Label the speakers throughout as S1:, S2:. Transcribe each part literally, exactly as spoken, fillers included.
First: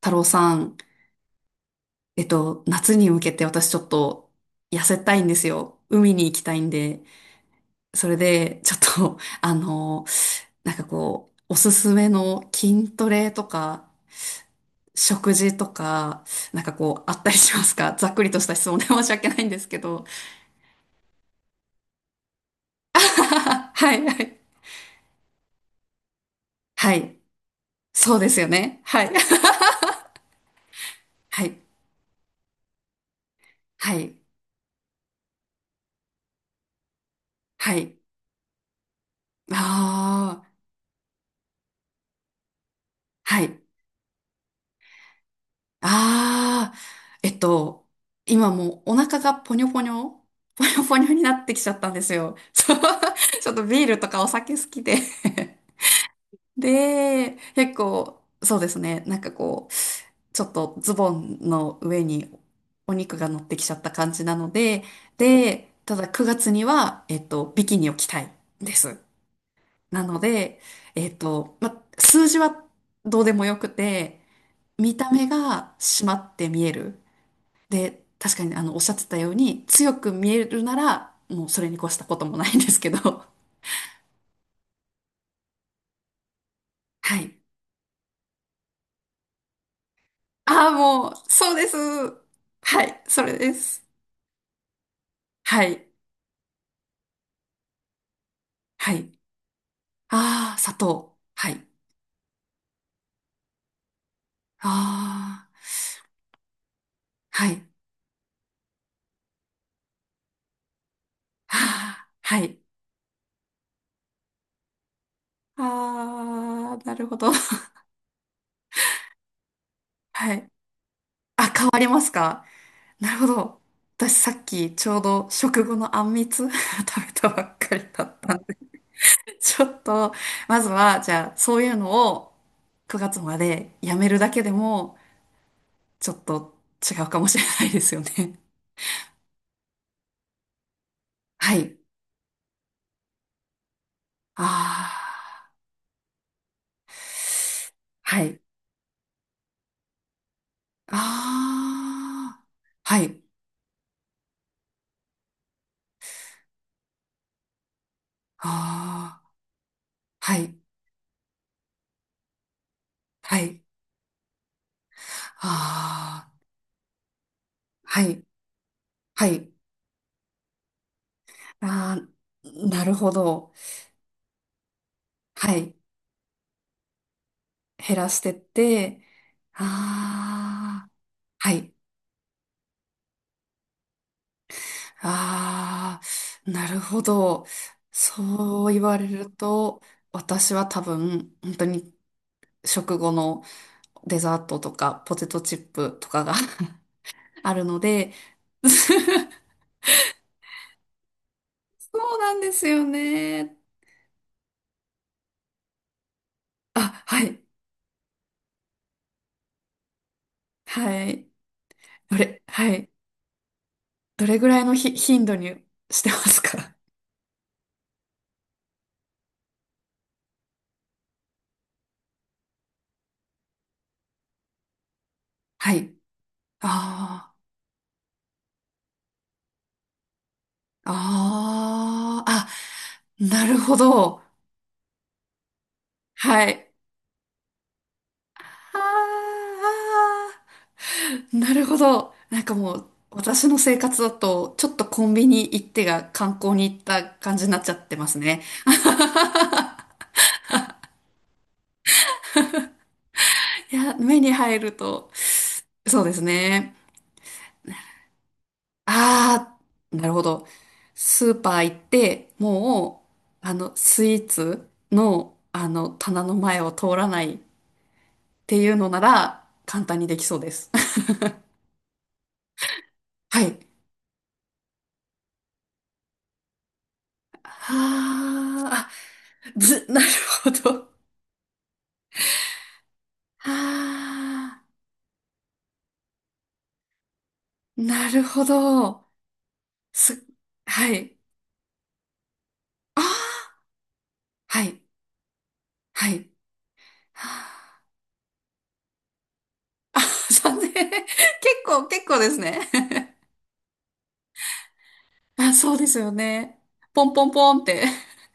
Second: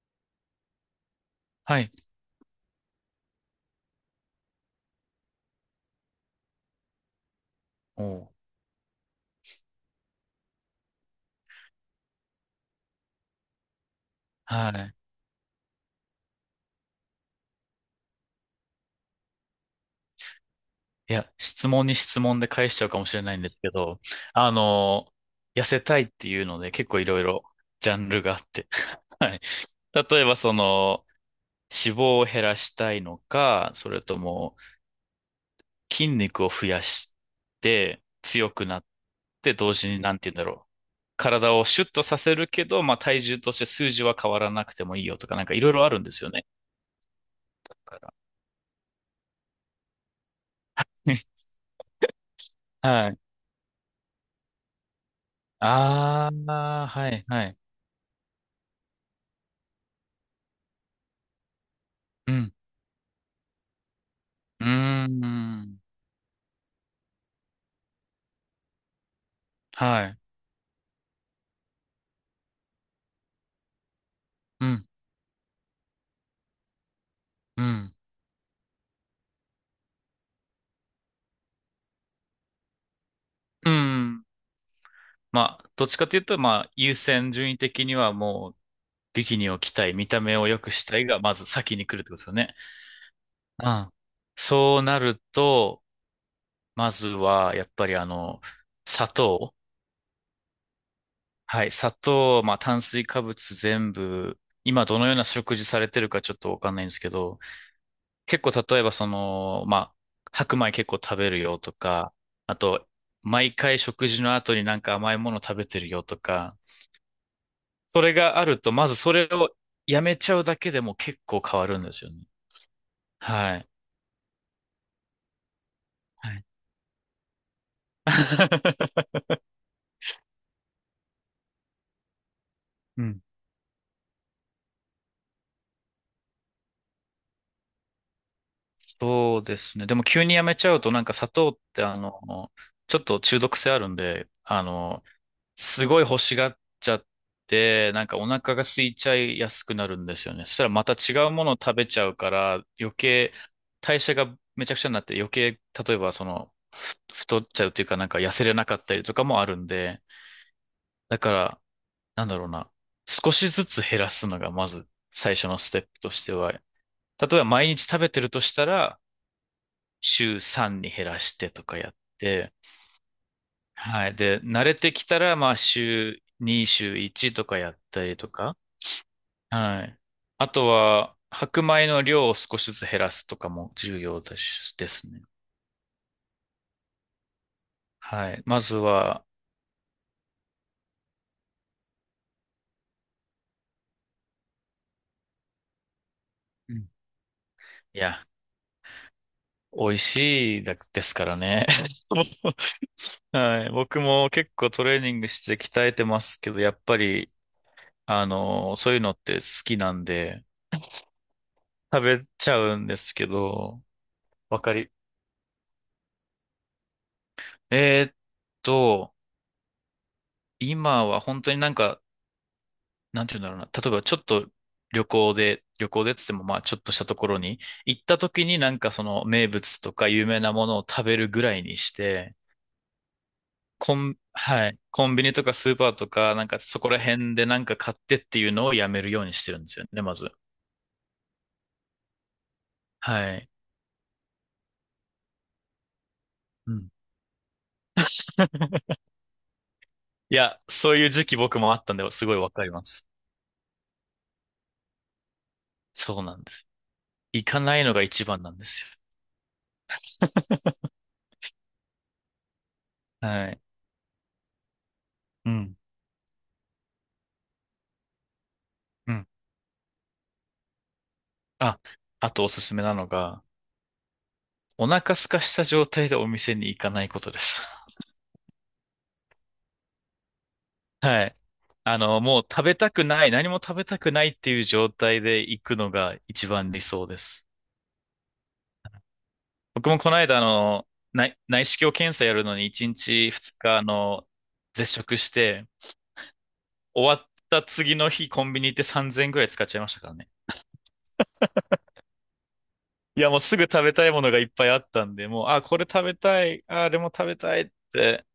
S1: 太郎さん、
S2: はい。
S1: えっと、夏に向けて私ちょっと痩せたいんですよ。海に行きたいんで。
S2: お
S1: それ
S2: う。
S1: で、ちょっと、あの、なんかこう、おすすめの筋トレとか、
S2: はい。
S1: 食事とか、なんかこう、あったりしますか？ざっくりとした質問で 申し訳ないんですけど。
S2: いや、質問に質問で返しちゃうかもしれないんですけ
S1: は
S2: ど、
S1: いはい。
S2: あの、痩せたいっていうので結
S1: は
S2: 構い
S1: い。
S2: ろいろジャン
S1: そう
S2: ル
S1: で
S2: があ
S1: すよ
S2: って。
S1: ね。はい。
S2: はい。例えばその、
S1: はい。
S2: 脂肪を減らしたいのか、そ
S1: は
S2: れ
S1: い。
S2: とも筋肉を増やし
S1: はい。
S2: て強くなって同時になんて
S1: あ
S2: 言うんだ
S1: あ。
S2: ろう。体をシュッとさせるけど、まあ体重
S1: は
S2: とし
S1: い。
S2: て数字は変わらなくてもいいよとか、なんかいろいろあるんですよね。
S1: ああ、えっ
S2: だ
S1: と、
S2: から。
S1: 今もうお腹がポニョポニョ、ポニョポニョになっ てきちゃったんですよ。そう
S2: はい。
S1: ちょっとビールとかお酒好きで
S2: あ あ、はい、
S1: で、
S2: はい。
S1: 結構、そうですね、なんかこう、ちょっとズボンの上に
S2: うん。
S1: お肉が乗ってきちゃった感じなの
S2: うー
S1: で、で、
S2: ん。
S1: ただくがつには、えっと、ビキニを着たいです。な
S2: は
S1: の
S2: い。
S1: で、えっと、ま、数字はどうでもよくて、
S2: うん。
S1: 見た目が締まって見える。
S2: うん。
S1: で、確かにあの、おっしゃってたように、強く見えるなら、もうそれに越したこともないんですけど。
S2: うん。まあ、どっちかというと、まあ、優
S1: は
S2: 先
S1: い。
S2: 順位的にはもう、ビキニを着たい、見た目を良
S1: ああ、
S2: くしたい
S1: もう、
S2: が、まず
S1: そうです。
S2: 先に来るってことですよね。
S1: はい、それで
S2: う
S1: す。
S2: ん。そうなる
S1: は
S2: と、
S1: い、
S2: まずは、やっぱりあの、
S1: は
S2: 砂
S1: い。
S2: 糖。
S1: ああ、砂糖。は
S2: は
S1: い。
S2: い。砂糖、まあ、炭水化物全部、
S1: あ
S2: 今どのような
S1: あ、
S2: 食事されてるかちょっとわかんないんですけど、
S1: はい。
S2: 結構例えばその、まあ、白米結構食べる
S1: あ
S2: よと
S1: あ、
S2: か、
S1: は
S2: あ
S1: い。
S2: と、毎回食事の後になんか甘いもの食べてるよとか、
S1: ああ、なるほど。
S2: それがあると、まずそれをやめち
S1: は
S2: ゃう
S1: い。
S2: だけでも結構
S1: あ、
S2: 変
S1: 変
S2: わ
S1: わ
S2: るん
S1: り
S2: で
S1: ま
S2: す
S1: す
S2: よね。
S1: か？なるほ
S2: は
S1: ど。
S2: い。
S1: 私さっきちょうど食後のあんみ
S2: は
S1: つ
S2: い。
S1: 食べたばっかりだったんで ちょっと、まずは、じゃあ、そういうのを
S2: う
S1: くがつ
S2: ん。
S1: までやめるだけでも、ちょっと違うかもしれないですよね。
S2: そうですね。でも急にやめちゃうとなんか砂 糖
S1: は
S2: っ
S1: い。
S2: てあの、ちょっと中毒性あるんで、あ
S1: あ
S2: の、
S1: あ、
S2: すごい欲しがっちゃって、なんか
S1: は
S2: お
S1: い。
S2: 腹が空いちゃいやすくなるんですよね。そしたらまた違うものを食べちゃうか
S1: ああ、
S2: ら、余
S1: はい。
S2: 計代謝がめちゃくちゃになって余計、例えばその、ふ太っちゃうっていうかなんか痩せれなかったりと
S1: あ
S2: か
S1: あ、
S2: もあるんで、
S1: はい。
S2: だから、なんだろうな、少
S1: は
S2: し
S1: い。
S2: ずつ減らすのがまず最初のステップとし
S1: あ
S2: て
S1: あ、
S2: は、例えば毎日食
S1: は
S2: べて
S1: い。
S2: るとしたら、
S1: はい。
S2: 週さんに減らしてとかやっ
S1: あ
S2: て、
S1: あ、なるほど。
S2: はい。で、慣れてきたら、ま
S1: は
S2: あ
S1: い。
S2: 週に、週いちとかやっ
S1: 減
S2: た
S1: ら
S2: り
S1: し
S2: と
S1: てっ
S2: か、
S1: て、
S2: はい。あと
S1: ああ、
S2: は、
S1: は
S2: 白
S1: い。
S2: 米の量を少しずつ減らすとかも重要だし、ですね。
S1: ああ、なるほど。
S2: はい。ま
S1: そう
S2: ず
S1: 言われ
S2: は、
S1: ると、私は多分、本当に食後のデザートとか、ポテトチップとかが
S2: うん。
S1: あるの
S2: い
S1: で、
S2: や、美味しいだですからね。
S1: そうなんで すよね。
S2: はい。僕も結構トレーニングして鍛えてますけど、やっぱ
S1: あ、は
S2: り、
S1: い。
S2: あの、そういうのって好きなんで、
S1: はい。
S2: 食
S1: ど
S2: べ
S1: れ、
S2: ちゃ
S1: は
S2: うん
S1: い。
S2: ですけど、
S1: どれぐら
S2: わ
S1: い
S2: か
S1: のひ
S2: り。
S1: 頻度にしてますか？
S2: えーっと、今は本当になんかなんて言うんだろうな。例えばちょっと旅行で、
S1: は
S2: 旅
S1: い。
S2: 行でっつってもまあちょっとしたとこ
S1: あ
S2: ろに行った時になんかその名物とか有名なものを食べるぐらいにし
S1: あ、あ
S2: て、
S1: あ、あ、なるほ
S2: コン、
S1: ど。
S2: はい、コンビニとかスーパーとかな
S1: は
S2: んか
S1: い。
S2: そこら辺でなんか買ってっていうのを
S1: あー
S2: やめるようにしてるんですよね、ま
S1: あ
S2: ず。
S1: ーなるほど。なんかもう、
S2: は
S1: 私
S2: い。
S1: の生活だと、ちょっとコンビニ行ってが観光に
S2: う
S1: 行っ
S2: ん。
S1: た感じになっちゃってますね。
S2: いや、そういう時期僕もあったんで、すごいわかります。
S1: いや、目に入ると、そうで
S2: そ
S1: す
S2: うなんです。
S1: ね。
S2: 行かないのが一番なんです
S1: ああ、なるほど。スーパー行って、も
S2: よ。
S1: う、
S2: は
S1: あ
S2: い。
S1: の、スイーツの、
S2: う
S1: あ
S2: ん。
S1: の、棚の前を通らないっていうのな
S2: うん。
S1: ら、簡単にできそうです。
S2: あ、あとおすすめなの
S1: は
S2: が、
S1: い。
S2: お腹空かした状態でお店に行かないことです。
S1: あーあ、ず、なるほど。
S2: はい。あの、もう食べたくない、何も食べたくないってい
S1: あ
S2: う
S1: あ、
S2: 状態で行くのが一番理想です。
S1: なるほど。
S2: 僕もこの
S1: す、
S2: 間、あの、
S1: はい。
S2: 内、内視鏡検査やるのに1
S1: あ
S2: 日
S1: あ、
S2: ふつか、あの、
S1: はい、
S2: 絶食して、
S1: はい。
S2: 終わった
S1: は
S2: 次の日コンビニ行ってさんぜんえんぐらい使っちゃいまし
S1: あ
S2: たからね。
S1: さんぜんえん 結構、結構ですね。
S2: いや、もうすぐ食べたいものがいっぱいあったんで、もう、
S1: あ、
S2: あ、
S1: そう
S2: こ
S1: で
S2: れ
S1: す
S2: 食
S1: よ
S2: べた
S1: ね。
S2: い、あ、あれ
S1: ポ
S2: も
S1: ンポ
S2: 食
S1: ン
S2: べ
S1: ポ
S2: た
S1: ン
S2: い
S1: っ
S2: っ
S1: て。
S2: て、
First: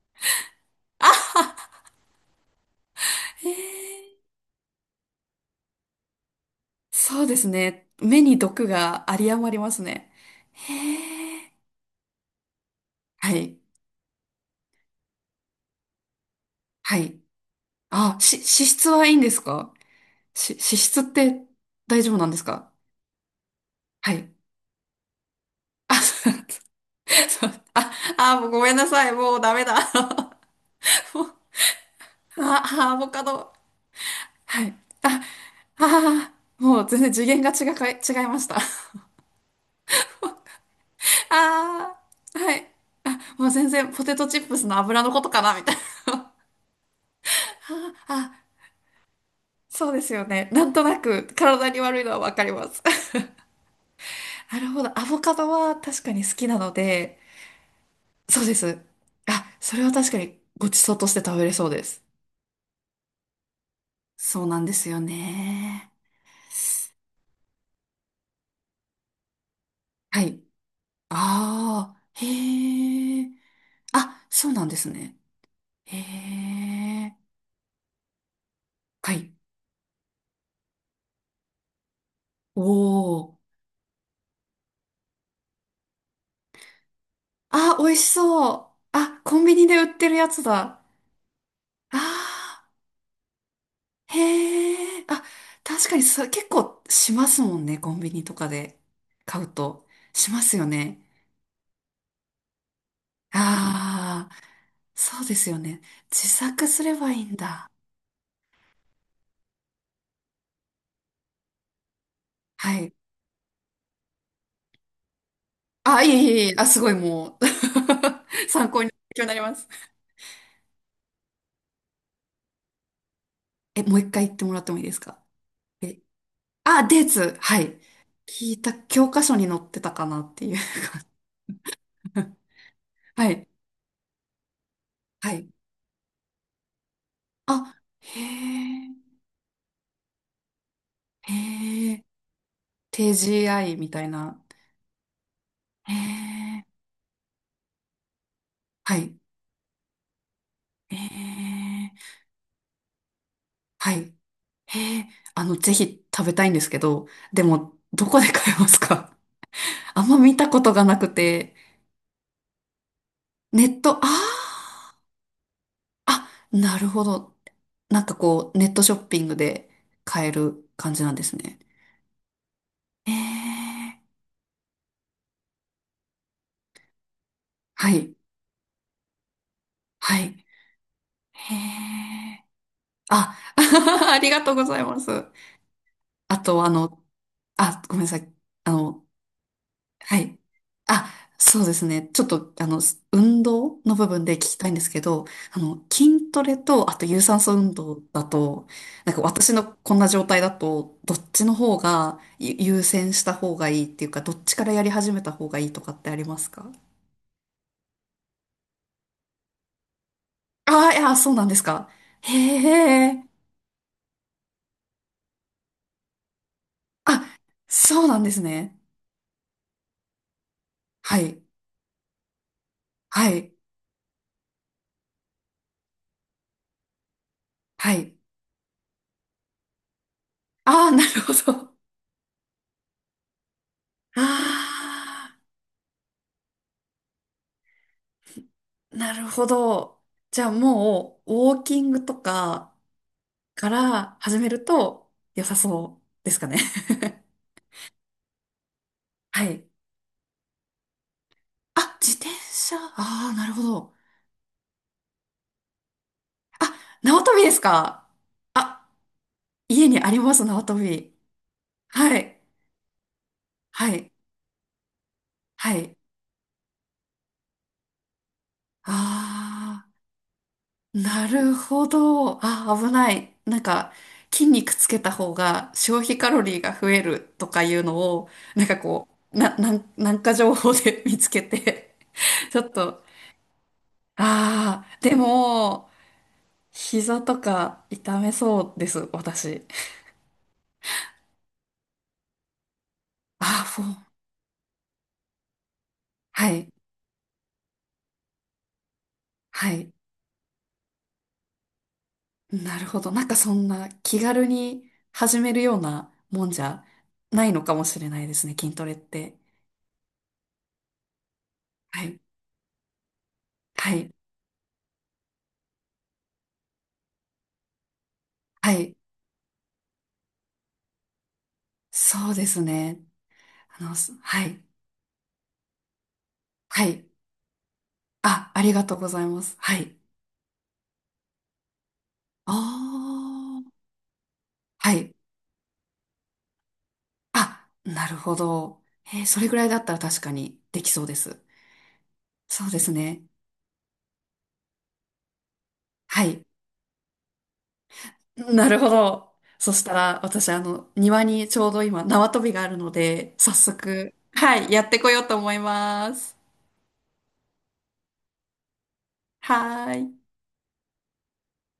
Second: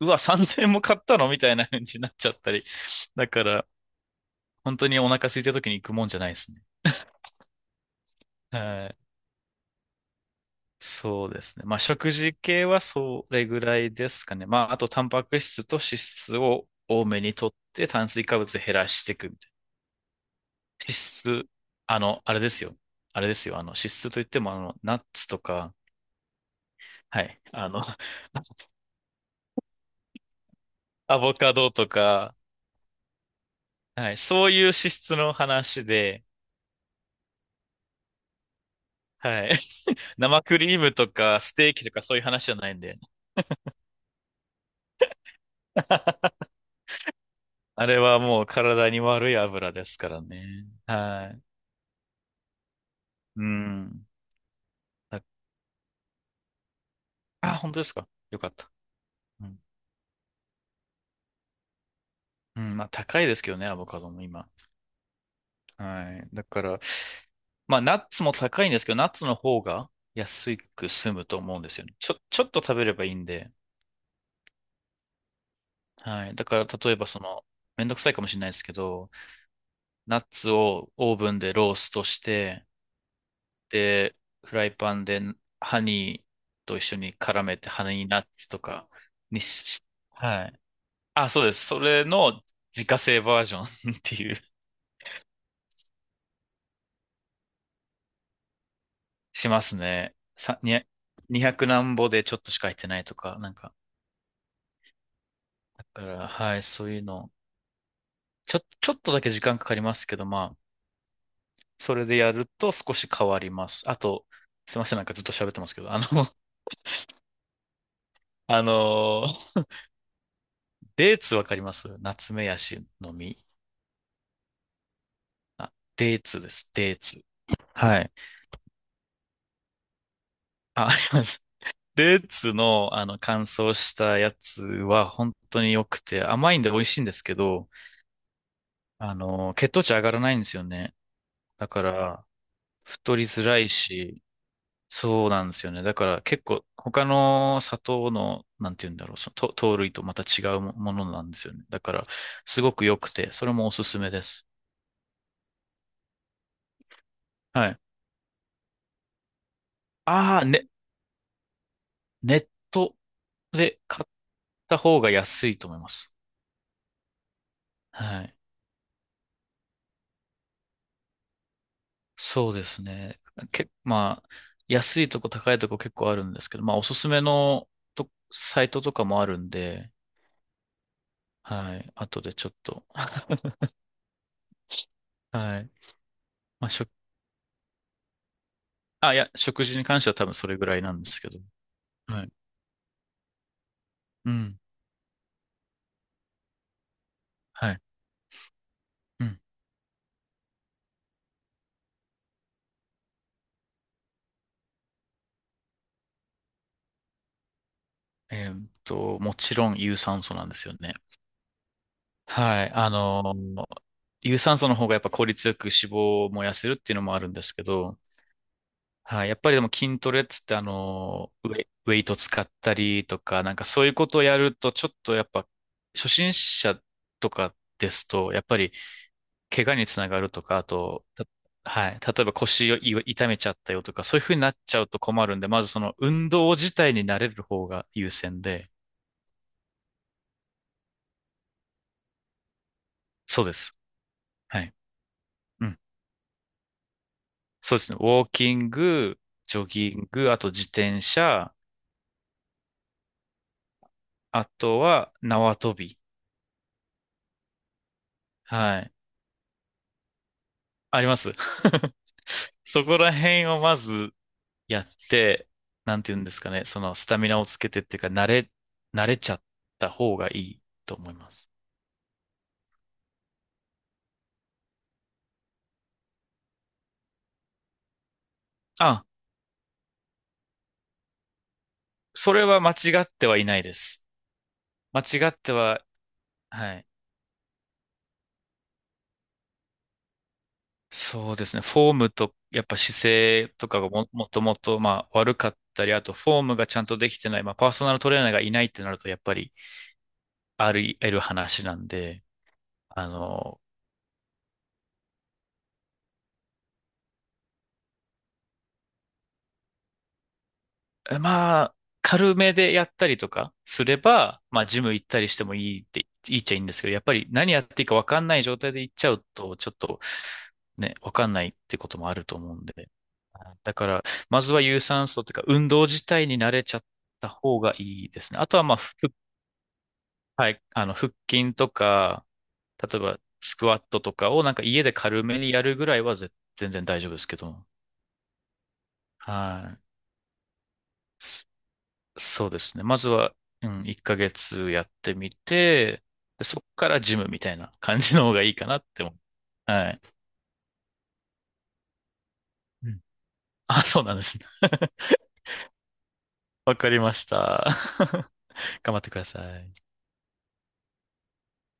S2: うわ、さんぜんえんも買ったのみたいな感じになっちゃったり。だか
S1: へ
S2: ら、
S1: え。
S2: 本当にお腹空いた時に行くもんじゃないですね。
S1: そうですね。目に毒
S2: はい。
S1: が有り余りますね。へ
S2: そうで
S1: え。
S2: すね。まあ、食事系はそ
S1: は
S2: れ
S1: い、
S2: ぐらいですかね。まあ、あと、タンパク質と脂質を
S1: は
S2: 多
S1: い。
S2: めにとって、炭
S1: あ、
S2: 水
S1: し、
S2: 化
S1: 脂
S2: 物減ら
S1: 質
S2: し
S1: は
S2: て
S1: い
S2: い
S1: いん
S2: く
S1: で
S2: み
S1: す
S2: たいな。
S1: か？し、脂
S2: 脂
S1: 質って
S2: 質、あ
S1: 大丈夫
S2: の、
S1: なん
S2: あ
S1: で
S2: れ
S1: す
S2: です
S1: か？
S2: よ。あれですよ。あの、脂質
S1: は
S2: といっ
S1: い。
S2: ても、あの、ナッツとか、
S1: あ、そう
S2: はい。
S1: そう
S2: あ の、
S1: あ、あ、もうご めんなさい。もうダメだ。
S2: ア
S1: もう
S2: ボカドとか、
S1: あ、アボカド。
S2: はい。そうい
S1: は
S2: う脂
S1: い。
S2: 質
S1: あ、
S2: の話で、
S1: ああ、もう全然次元が違か、違いました。
S2: はい。生クリームとか、ステーキ
S1: あ
S2: とかそういう
S1: あ、
S2: 話じ
S1: は
S2: ゃ
S1: い。
S2: ないんで。
S1: あ、もう全然ポテトチップスの油のことかな、みたいな。
S2: あれ
S1: あ
S2: は
S1: あ、
S2: もう体に悪い油で
S1: そう
S2: す
S1: で
S2: か
S1: す
S2: ら
S1: よね。な
S2: ね。
S1: んとなく
S2: はい。
S1: 体に悪いのはわかります。
S2: うん。
S1: なるほど。アボ
S2: あ、
S1: カドは確かに好きなので、
S2: あ本当ですか？よ
S1: そう
S2: か
S1: で
S2: った。
S1: す。あ、
S2: うん。
S1: それは確かにごちそうとして食べれそうです。
S2: うん、まあ高いですけどね、アボカドも
S1: そう
S2: 今。
S1: なんですよね。
S2: はい。だから、まあナッツも高いんですけど、ナッツの方が
S1: はい。
S2: 安く済むと思うんですよ
S1: あ
S2: ね。
S1: あ、
S2: ちょ、ちょっと食べればいい
S1: へ
S2: ん
S1: え。
S2: で。
S1: あ、そうなんですね。
S2: はい。だ
S1: へ
S2: から、例えばそ
S1: え。
S2: の、めんどくさいかもしれないですけど、
S1: はい。
S2: ナッツをオーブンでローストし
S1: お
S2: て、
S1: お。
S2: で、フライパンでハニーと一緒に絡めて、
S1: あ、美
S2: ハ
S1: 味
S2: ニー
S1: し
S2: ナッツ
S1: そ
S2: と
S1: う。
S2: か
S1: あ、コ
S2: に
S1: ンビニで売
S2: し、
S1: ってるやつ
S2: はい。
S1: だ。
S2: あ、そうです。それの
S1: あ
S2: 自家製バージョン っ
S1: ー、
S2: ていう、
S1: へえ。あ、確かにそ、結構しますもんね。コンビニとかで買う
S2: します
S1: と。
S2: ね。
S1: します
S2: さ、
S1: よ
S2: にひゃく、
S1: ね。
S2: にひゃく何ぼでちょっとしか入ってないとか、なんか。
S1: ああ、そうですよね。
S2: だか
S1: 自
S2: ら、はい、
S1: 作す
S2: そう
S1: れ
S2: いう
S1: ばいい
S2: の。
S1: んだ。
S2: ちょ、ちょっとだけ時間かかりますけど、まあ、それでやると
S1: は
S2: 少
S1: い。
S2: し変わります。あと、すいません、なんかずっと喋ってますけど、あ
S1: あ、
S2: の、
S1: いえいえいえ。あ、すごいもう
S2: あ
S1: 参考に、勉強
S2: の、
S1: になります。
S2: デーツわかりますナツメヤシの実。
S1: え、もう一回言ってもらってもいいですか？
S2: あ、
S1: え、
S2: デーツです、
S1: あ、
S2: デー
S1: デー
S2: ツ。
S1: ツ。はい。
S2: はい。
S1: 聞いた、教科書に載ってたかなっていう。
S2: あ、あります。ルー ツの、あの、
S1: は
S2: 乾
S1: い。
S2: 燥したやつは
S1: は
S2: 本
S1: い。
S2: 当に良くて、甘いんで美味しいんですけど、
S1: あ、へえ、
S2: あの、血糖値上がらないんですよね。
S1: へ
S2: だか
S1: え、
S2: ら、太りづらい
S1: ティージーアイ みたい
S2: し、
S1: な。
S2: そうなんですよね。
S1: へ
S2: だから結
S1: え、
S2: 構、他の砂糖の、なんて言う
S1: は
S2: んだろ
S1: い、
S2: う、その糖糖類とまた違うもも
S1: へ
S2: のなんですよね。だ
S1: え、
S2: から、すごく良くて、それもおす
S1: は
S2: すめ
S1: い、
S2: です。
S1: へえ、あの、ぜひ食べたいんですけど、で
S2: は
S1: も、
S2: い。
S1: どこで買えますか？ あんま見
S2: ああ、
S1: たこ
S2: ね、
S1: とがなくて、
S2: ネット
S1: ネ
S2: で
S1: ット、
S2: 買っ
S1: あ
S2: た方が安いと思います。
S1: あ、あ、なるほど。なんか
S2: はい。
S1: こう、ネットショッピングで買える感じなんですね。
S2: そうです
S1: へ
S2: ね。け、
S1: え、
S2: まあ、安いとこ高いとこ結構あるんですけど、まあ、おすすめの
S1: は
S2: と、
S1: い、
S2: サイトとかもあるんで、
S1: はい、へ
S2: はい。後で
S1: え、
S2: ちょっと。
S1: あ、ありがとうございます。
S2: はい。
S1: あと、
S2: ま
S1: あ
S2: あ、食、
S1: の、あ、ごめんなさい。あの、
S2: あ、いや、食事に関しては
S1: は
S2: 多分
S1: い。
S2: それぐらいなんで
S1: あ、
S2: すけど。
S1: そうですね。ちょ
S2: は
S1: っ
S2: い。
S1: と、あの、運動の部分
S2: う
S1: で聞き
S2: ん。
S1: たいんですけど、あの、筋トレと、あと有酸素
S2: は
S1: 運
S2: い。
S1: 動だと、なんか
S2: うん。
S1: 私のこんな状態だと、どっちの方がゆ優先した方がいいっていうか、どっちからやり始めた方がいいとかってありますか？
S2: えーっと、もちろん有酸素なんですよ
S1: ああ
S2: ね。
S1: ー、いや、そうなんですか。へ
S2: はい。あ
S1: え。
S2: の、有酸素の方がやっぱ効率よく脂肪を燃やせるっていうのもあるん
S1: あ、
S2: ですけど、
S1: そうなんですね。
S2: はい。やっぱりでも筋トレっつってあ
S1: は
S2: の、
S1: い。
S2: ウェ、ウェイト使ったりと
S1: は
S2: か、
S1: い。
S2: なんかそういうことをやると、ちょっとやっぱ、初心者とかで
S1: は
S2: す
S1: い。
S2: と、やっぱり怪我につながるとか、あ
S1: ああ、な
S2: と、
S1: る
S2: た
S1: ほど。
S2: はい。例えば腰をい痛めちゃったよとか、そういう
S1: あ、
S2: ふうになっちゃうと困るんで、まずその運動自体に慣れる方が優先で、
S1: なるほど。じゃあもう、ウォーキングとか
S2: そうで
S1: か
S2: す。
S1: ら始め
S2: は
S1: る
S2: い。
S1: と良さ
S2: うん。
S1: そうですかね。
S2: そうですね。ウォーキング、
S1: は
S2: ジョ
S1: い。
S2: ギング、あと自転車、
S1: あ、自転車。ああ、なるほど。
S2: あとは縄跳び。
S1: あ、縄跳びですか。
S2: は
S1: あ、
S2: い。
S1: 家にあります、縄跳
S2: あり
S1: び。
S2: ます。
S1: はい。
S2: そこら辺をま
S1: はい。
S2: ずやって、
S1: はい。
S2: なんて言うんですかね、そのスタミナをつけてっていうか、慣れ、慣れちゃっ
S1: あ
S2: た方がいいと
S1: あ、
S2: 思い
S1: な
S2: ます。
S1: るほど。あ、危ない。なんか、筋肉つけた方が消費カロリーが増えるとかいうのを、なんか
S2: あ、
S1: こう、な、なん、なんか情報で 見つけて
S2: それ
S1: ち
S2: は
S1: ょ
S2: 間
S1: っ
S2: 違
S1: と、
S2: ってはいないです。
S1: ああ、
S2: 間
S1: で
S2: 違っては、
S1: も、
S2: はい。
S1: 膝とか痛めそうです、私。
S2: そうですね。フォームと、やっぱ姿
S1: あ
S2: 勢
S1: あ、
S2: とか
S1: フ
S2: が
S1: ォ
S2: も、
S1: ー。
S2: もともと、まあ、悪かったり、あと、フォー
S1: は
S2: ムが
S1: い、
S2: ちゃんとできてない、まあ、パーソナルトレーナーがいないってなると、やっぱり、
S1: はい。
S2: あり得る話なんで、
S1: なるほ
S2: あ
S1: ど。なんかそ
S2: の、
S1: んな気軽に始めるようなもんじゃないのかもしれないですね、筋トレって。
S2: まあ、
S1: はい、
S2: 軽めでやったりとかす
S1: は
S2: れ
S1: い、
S2: ば、まあ、ジム行ったりしてもいいって、いいっちゃいいんですけど、やっぱり何やっていいかわかんない状
S1: は
S2: 態で行っ
S1: い。
S2: ちゃうと、ちょっとね、わかんないってこともある
S1: そう
S2: と
S1: で
S2: 思う
S1: す
S2: んで。
S1: ね。
S2: だ
S1: あ
S2: か
S1: の、
S2: ら、
S1: す
S2: ま
S1: は
S2: ずは
S1: い、
S2: 有酸素というか、運動自体に慣れちゃっ
S1: はい。
S2: た方がいいですね。あ
S1: あ、
S2: と
S1: あ
S2: は、
S1: り
S2: まあ、
S1: がと
S2: ふ
S1: うございます。はい。
S2: はい、あの、腹筋とか、例えば、
S1: あ
S2: ス
S1: あ、
S2: クワットとかをなんか家
S1: は
S2: で
S1: い。
S2: 軽めにやるぐらいはぜ全然大丈夫ですけ
S1: あ、
S2: ど。
S1: なるほど。えー
S2: は
S1: それぐらいだ
S2: い。
S1: ったら確かにできそうです。
S2: そうで
S1: そう
S2: す
S1: で
S2: ね。
S1: す
S2: まず
S1: ね。
S2: は、うん、いっかげつやってみて、
S1: はい。
S2: で、そこからジムみたいな感じの方がいいか
S1: な
S2: な
S1: る
S2: っ
S1: ほ
S2: て思う。
S1: ど。そし
S2: は
S1: た
S2: い。
S1: ら、私、あの、庭にちょうど今、縄跳びがあるの
S2: うん。
S1: で、早
S2: あ、そう
S1: 速、
S2: なんですね。
S1: はい、やってこ ようと思います。
S2: わかりました。頑張ってください。
S1: はーい。